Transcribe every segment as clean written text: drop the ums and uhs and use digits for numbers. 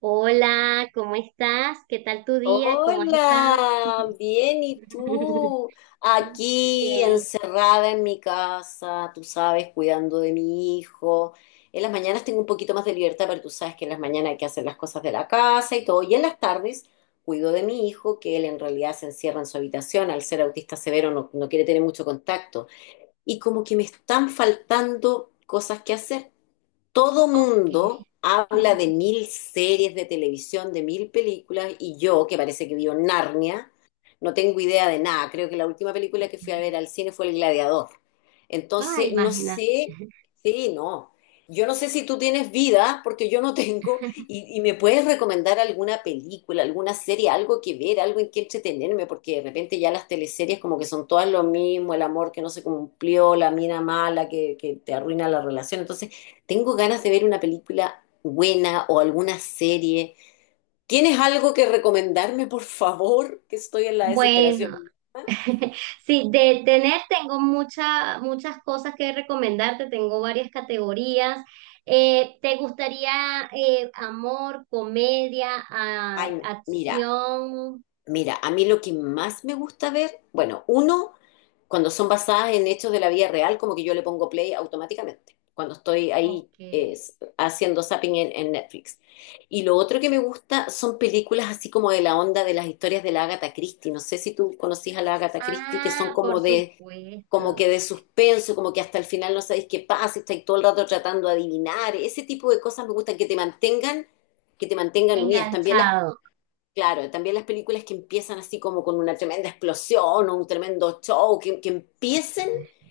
Hola, ¿cómo estás? ¿Qué tal tu día? ¿Cómo has estado? Hola, bien, ¿y tú? Aquí Bien. encerrada en mi casa, tú sabes, cuidando de mi hijo. En las mañanas tengo un poquito más de libertad, pero tú sabes que en las mañanas hay que hacer las cosas de la casa y todo. Y en las tardes cuido de mi hijo, que él en realidad se encierra en su habitación, al ser autista severo no, no quiere tener mucho contacto. Y como que me están faltando cosas que hacer. Todo Oh. mundo habla de mil series de televisión, de mil películas, y yo, que parece que vio Narnia, no tengo idea de nada. Creo que la última película que fui a ver al cine fue El Gladiador. Ah, Entonces, no imagínate. sé, sí, no. Yo no sé si tú tienes vida, porque yo no tengo, y me puedes recomendar alguna película, alguna serie, algo que ver, algo en que entretenerme, porque de repente ya las teleseries como que son todas lo mismo, el amor que no se cumplió, la mina mala que te arruina la relación. Entonces, tengo ganas de ver una película buena o alguna serie. ¿Tienes algo que recomendarme, por favor? Que estoy en la desesperación. Bueno, Ah, sí, de tener tengo muchas cosas que recomendarte, tengo varias categorías. ¿Te gustaría amor, comedia, a ay, mira, acción? Mira, a mí lo que más me gusta ver, bueno, uno, cuando son basadas en hechos de la vida real, como que yo le pongo play automáticamente, cuando estoy ahí Ok. Haciendo zapping en Netflix. Y lo otro que me gusta son películas así como de la onda de las historias de la Agatha Christie. No sé si tú conocís a la Agatha Christie, que son Ah, por como de, como supuesto. que de suspenso, como que hasta el final no sabéis qué pasa, y estáis todo el rato tratando de adivinar. Ese tipo de cosas me gustan, que te mantengan unidas. También las Enganchado. Claro, también las películas que empiezan así como con una tremenda explosión o un tremendo show, que empiecen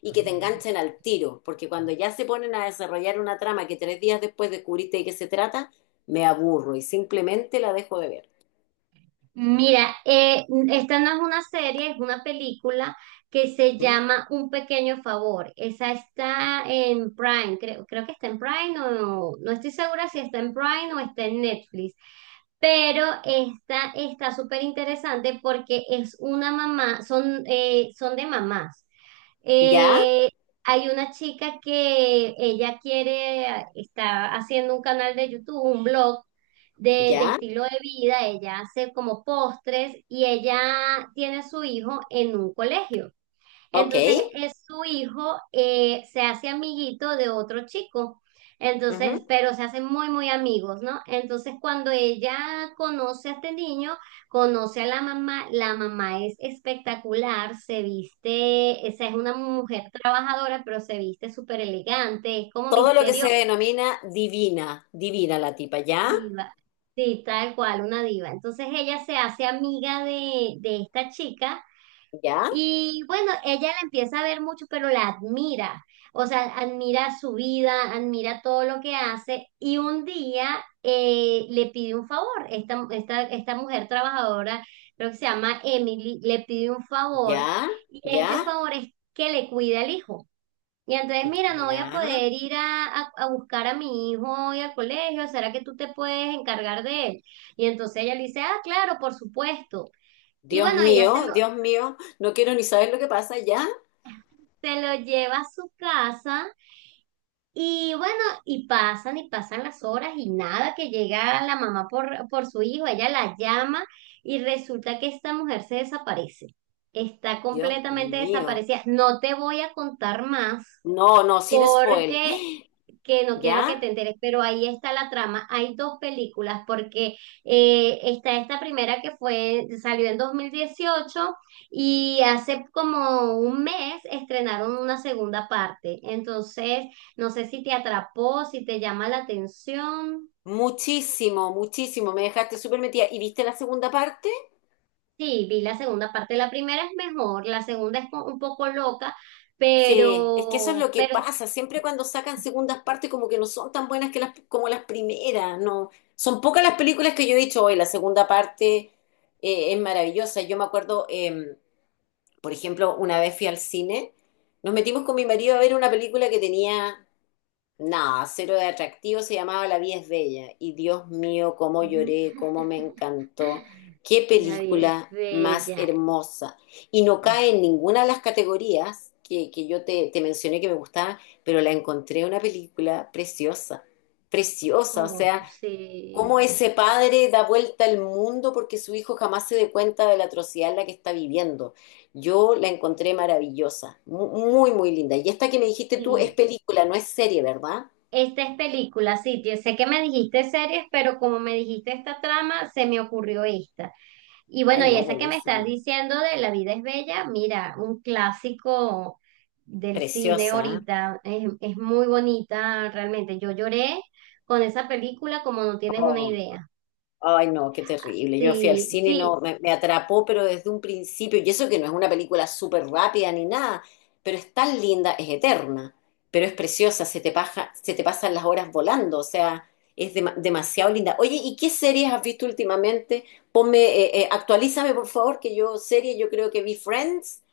y que te enganchen al tiro, porque cuando ya se ponen a desarrollar una trama que 3 días después descubriste de qué se trata, me aburro y simplemente la dejo de ver. Mira, esta no es una serie, es una película que se ¿Mm? llama Un Pequeño Favor. Esa está en Prime, creo, creo que está en Prime o no, no estoy segura si está en Prime o está en Netflix. Pero esta está súper interesante porque es una mamá, son, son de mamás. ¿Ya? Eh, hay una chica que ella quiere, está haciendo un canal de YouTube, un blog de ¿Ya? estilo de vida, ella hace como postres y ella tiene a su hijo en un colegio. Ok. Entonces, su hijo se hace amiguito de otro chico. Ujú. Entonces, pero se hacen muy, muy amigos, ¿no? Entonces, cuando ella conoce a este niño, conoce a la mamá es espectacular, se viste, esa es una mujer trabajadora, pero se viste súper elegante, es como Todo lo que se misteriosa, denomina divina, divina la tipa, ¿ya? diva. Sí, tal cual, una diva. Entonces, ella se hace amiga de esta chica. ¿Ya? Y bueno, ella la empieza a ver mucho, pero la admira. O sea, admira su vida, admira todo lo que hace. Y un día le pide un favor. Esta mujer trabajadora, creo que se llama Emily, le pide un favor. ¿Ya? Y este ¿Ya? favor es que le cuide al hijo. Y entonces, mira, no voy a ¿Ya? poder ir a buscar a mi hijo hoy al colegio. ¿Será que tú te puedes encargar de él? Y entonces ella le dice, ah, claro, por supuesto. Y bueno, ella Dios mío, no quiero ni saber lo que pasa, ¿ya? se lo lleva a su casa y bueno, y pasan las horas y nada, que llega la mamá por su hijo, ella la llama y resulta que esta mujer se desaparece, está Dios completamente mío. desaparecida. No te voy a contar más No, no, sin spoil. porque que no quiero que ¿Ya? te enteres, pero ahí está la trama. Hay dos películas, porque está esta primera que salió en 2018 y hace como un mes estrenaron una segunda parte. Entonces, no sé si te atrapó, si te llama la atención. Muchísimo, muchísimo. Me dejaste súper metida. ¿Y viste la segunda parte? Sí, vi la segunda parte. La primera es mejor, la segunda es un poco loca, Sí, es que eso es lo que pero pasa. Siempre cuando sacan segundas partes, como que no son tan buenas que las, como las primeras, ¿no? Son pocas las películas que yo he dicho hoy. La segunda parte es maravillosa. Yo me acuerdo, por ejemplo, una vez fui al cine, nos metimos con mi marido a ver una película que tenía nada, cero de atractivo, se llamaba La vida es bella. Y Dios mío, cómo Ujú. lloré, cómo me encantó. Qué La vida es película más bella. hermosa. Y no cae en ninguna de las categorías que yo te mencioné que me gustaba, pero la encontré una película preciosa, preciosa. O Como, sea, sí. cómo ese padre da vuelta al mundo porque su hijo jamás se dé cuenta de la atrocidad en la que está viviendo. Yo la encontré maravillosa, muy, muy linda. Y esta que me dijiste tú es Sí, película, no es serie, ¿verdad? esta es película, sí, sé que me dijiste series, pero como me dijiste esta trama, se me ocurrió esta. Y bueno, Ay, y no, esa que me estás buenísima. diciendo de La vida es bella, mira, un clásico del cine Preciosa. ¿Eh? ahorita, es muy bonita realmente. Yo lloré con esa película como no tienes una Oh, idea. ay, no, qué terrible. Yo fui al Sí, cine y sí, no, me atrapó, pero desde un principio. Y eso que no es una película súper rápida ni nada, pero es tan linda, es eterna, pero es preciosa, se te paja, se te pasan las horas volando, o sea, es demasiado linda. Oye, ¿y qué series has visto últimamente? Ponme, actualízame, por favor, yo creo que vi Friends.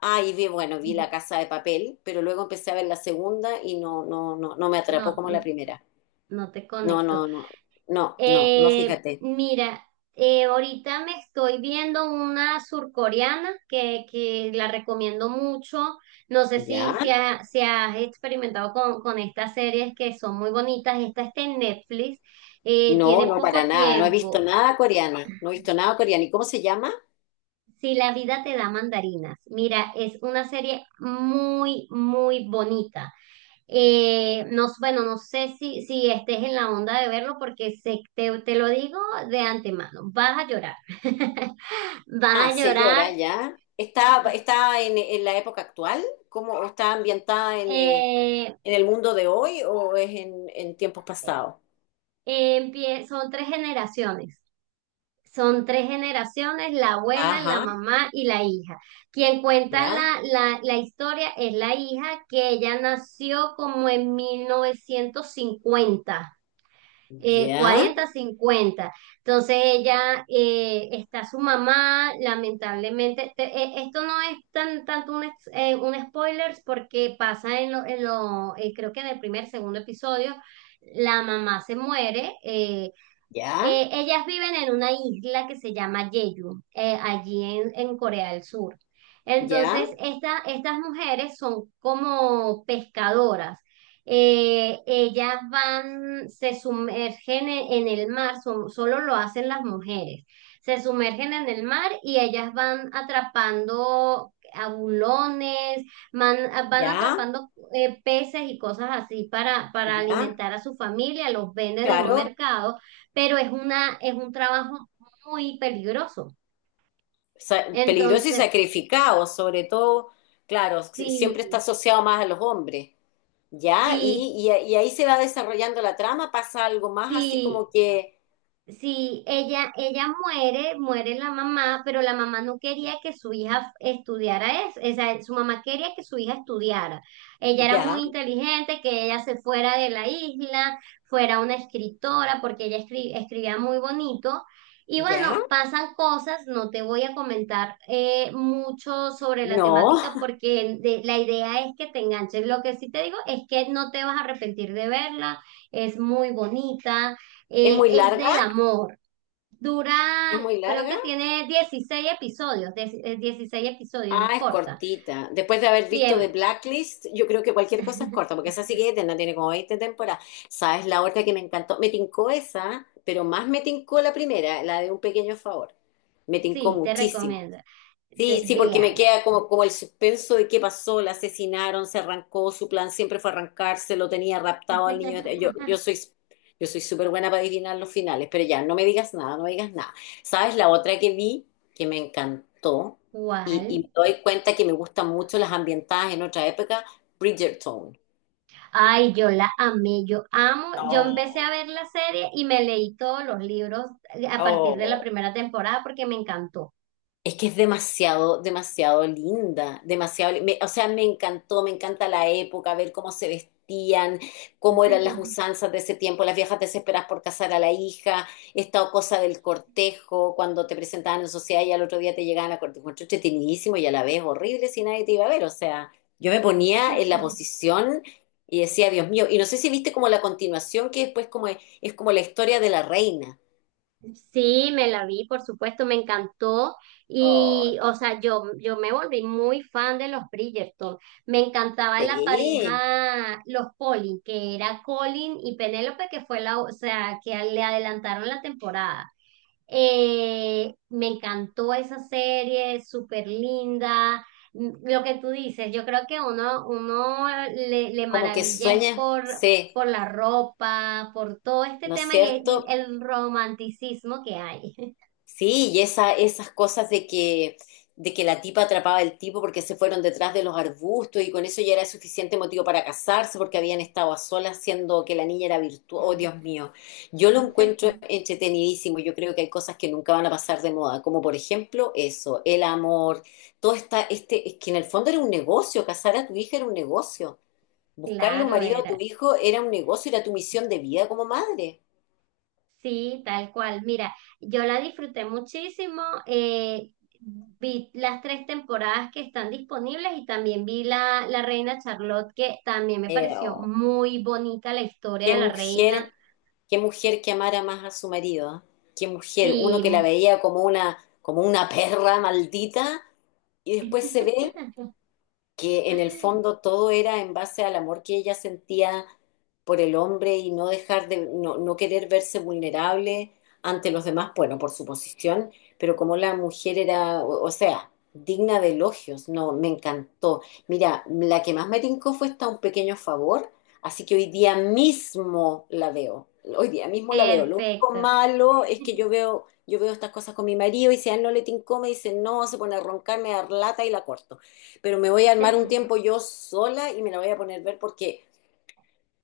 Ah, y vi La Casa de Papel, pero luego empecé a ver la segunda y no, no, no, no me atrapó no, como la primera. no te No, conecto. no, no, no, no, no, fíjate. Mira, ahorita me estoy viendo una surcoreana que la recomiendo mucho. No sé ¿Ya? Si has experimentado con estas series que son muy bonitas. Esta está en Netflix, No, tiene no, para poco nada. No he visto tiempo. nada coreano. No he visto nada coreano. ¿Y cómo se llama? Si la vida te da mandarinas. Mira, es una serie muy, muy bonita. No, bueno, no sé si, si estés en la onda de verlo porque te, te lo digo de antemano, vas a llorar, vas Ah, a llorar. señora, ya. ¿Está en la época actual? ¿Cómo o está ambientada en, eh, Eh, en el mundo de hoy o es en tiempos pasados? eh, empie- son tres generaciones, son tres generaciones, la abuela, la Ajá, mamá y la hija. Quien cuenta ya, la historia es la hija que ella nació como en 1950 ya, 40, 50. Entonces ella, está su mamá, lamentablemente, esto no es tan, tanto un spoiler porque pasa en en lo creo que en el primer, segundo episodio, la mamá se muere, ya, ellas viven en una isla que se llama Jeju, allí en Corea del Sur. ya, Entonces, estas mujeres son como pescadoras. Ellas van, se sumergen en el mar, solo lo hacen las mujeres. Se sumergen en el mar y ellas van atrapando abulones, van, van ya, atrapando peces y cosas así para ya. alimentar a su familia, los venden en un Claro, mercado pero es un trabajo muy peligroso. Peligroso y Entonces, sacrificado, sobre todo, claro, siempre está sí, asociado más a los hombres. Ya, y, sí, y, y ahí se va desarrollando la trama, pasa algo más así como sí, que, sí, ella muere, muere la mamá, pero la mamá no quería que su hija estudiara eso, o sea, su mamá quería que su hija estudiara. Ella era muy ya, inteligente, que ella se fuera de la isla, fuera una escritora, porque ella escribía muy bonito. Y ya, bueno, pasan cosas, no te voy a comentar mucho sobre la no, temática porque la idea es que te enganches. Lo que sí te digo es que no te vas a arrepentir de verla, es muy bonita. es muy Es larga, del amor. Dura, es muy creo larga. que tiene 16 episodios, 16 episodios, es Ah, es corta. cortita. Después de haber Sí, visto The Blacklist, yo creo que cualquier cosa es corta, porque esa sí que eterna, tiene como 20 temporadas. ¿Sabes la otra que me encantó? Me tincó esa, pero más me tincó la primera, la de Un Pequeño Favor. Me tincó sí, te muchísimo. recomiendo. Sí, sí, porque me Véala. queda como el suspenso de qué pasó, la asesinaron, se arrancó, su plan siempre fue arrancarse, lo tenía raptado al niño. Yo, yo soy, yo soy súper buena para adivinar los finales, pero ya, no me digas nada, no me digas nada. ¿Sabes? La otra que vi, que me encantó, y me ¿Cuál? doy cuenta que me gustan mucho las ambientadas en otra época, Bridgerton. Ay, yo la amé, yo amo. Yo empecé a ver Oh, la serie y me leí todos los libros a partir de la oh. primera temporada porque me encantó. Es que es demasiado, demasiado linda, demasiado, o sea, me encantó, me encanta la época, ver cómo se vestían, cómo eran las usanzas de ese tiempo, las viejas desesperadas por casar a la hija, esta cosa del cortejo, cuando te presentaban en sociedad y al otro día te llegaban a cortejo, encuentro entretenidísimo y a la vez horrible si nadie te iba a ver, o sea, yo me ponía en la posición y decía, Dios mío, y no sé si viste como la continuación que después como es como la historia de la reina. Sí, me la vi, por supuesto, me encantó Oh, y, o sea, yo me volví muy fan de los Bridgerton. Me encantaba la sí, pareja, los Colin, que era Colin y Penélope, que fue la, o sea, que le adelantaron la temporada. Me encantó esa serie, súper linda. M- Lo que tú dices, yo creo que uno le como que maravilla es sueña, sí. por la ropa, por todo este ¿No es tema y cierto? el romanticismo que hay. Sí, y esas cosas de que la tipa atrapaba al tipo porque se fueron detrás de los arbustos y con eso ya era suficiente motivo para casarse porque habían estado a solas siendo que la niña era virtuosa. Oh, Dios mío, yo lo encuentro entretenidísimo. Yo creo que hay cosas que nunca van a pasar de moda, como por ejemplo eso, el amor, todo está, este, es que en el fondo era un negocio, casar a tu hija era un negocio, buscarle un Claro, marido a era. tu hijo era un negocio, era tu misión de vida como madre. Sí, tal cual. Mira, yo la disfruté muchísimo. Vi las tres temporadas que están disponibles y también vi la Reina Charlotte, que también me Eh, pareció oh, muy bonita la historia qué de la reina. mujer. Qué mujer que amara más a su marido. ¿Eh? Qué mujer. Uno Sí. que la veía como una, perra maldita y después se ve que en el fondo todo era en base al amor que ella sentía por el hombre y no dejar de, no, no querer verse vulnerable ante los demás, bueno, por su posición, pero como la mujer era, o sea, digna de elogios, no, me encantó. Mira, la que más me tincó fue esta Un Pequeño Favor, así que hoy día mismo la veo, hoy día mismo la veo. Lo único Perfecto. malo es que yo veo estas cosas con mi marido y si a él no le tincó, me dice no, se pone a roncar, me da lata y la corto, pero me voy a armar un tiempo yo sola y me la voy a poner a ver porque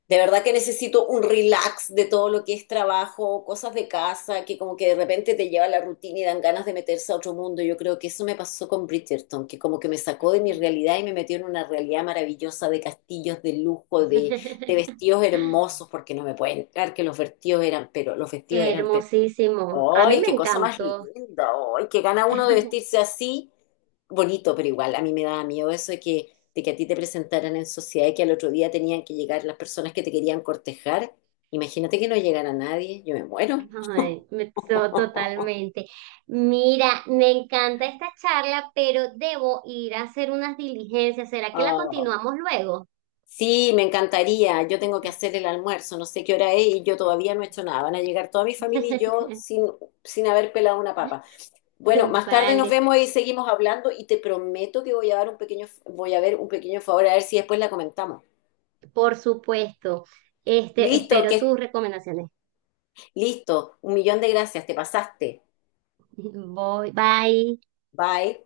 de verdad que necesito un relax de todo lo que es trabajo, cosas de casa, que como que de repente te lleva a la rutina y dan ganas de meterse a otro mundo. Yo creo que eso me pasó con Bridgerton, que como que me sacó de mi realidad y me metió en una realidad maravillosa de castillos de lujo, de vestidos hermosos, porque no me pueden entrar que los vestidos eran, pero los vestidos eran Hermosísimo. A mí ¡Ay, me qué cosa más encantó. linda! ¡Ay, que gana uno de vestirse así! Bonito, pero igual, a mí me daba miedo eso de que, a ti te presentaran en sociedad y que al otro día tenían que llegar las personas que te querían cortejar. Imagínate que no llegara nadie, yo me muero. Ay, totalmente. Mira, me encanta esta charla, pero debo ir a hacer unas diligencias. ¿Será que la Ah. continuamos luego? Sí, me encantaría. Yo tengo que hacer el almuerzo, no sé qué hora es y yo todavía no he hecho nada. Van a llegar toda mi familia y yo sin haber pelado una papa. Bueno, más tarde Vale, nos vemos y seguimos hablando y te prometo que voy a ver un pequeño favor a ver si después la comentamos. por supuesto. Este, Listo, espero que tus recomendaciones. listo. Un millón de gracias, te pasaste. Voy, bye. Bye.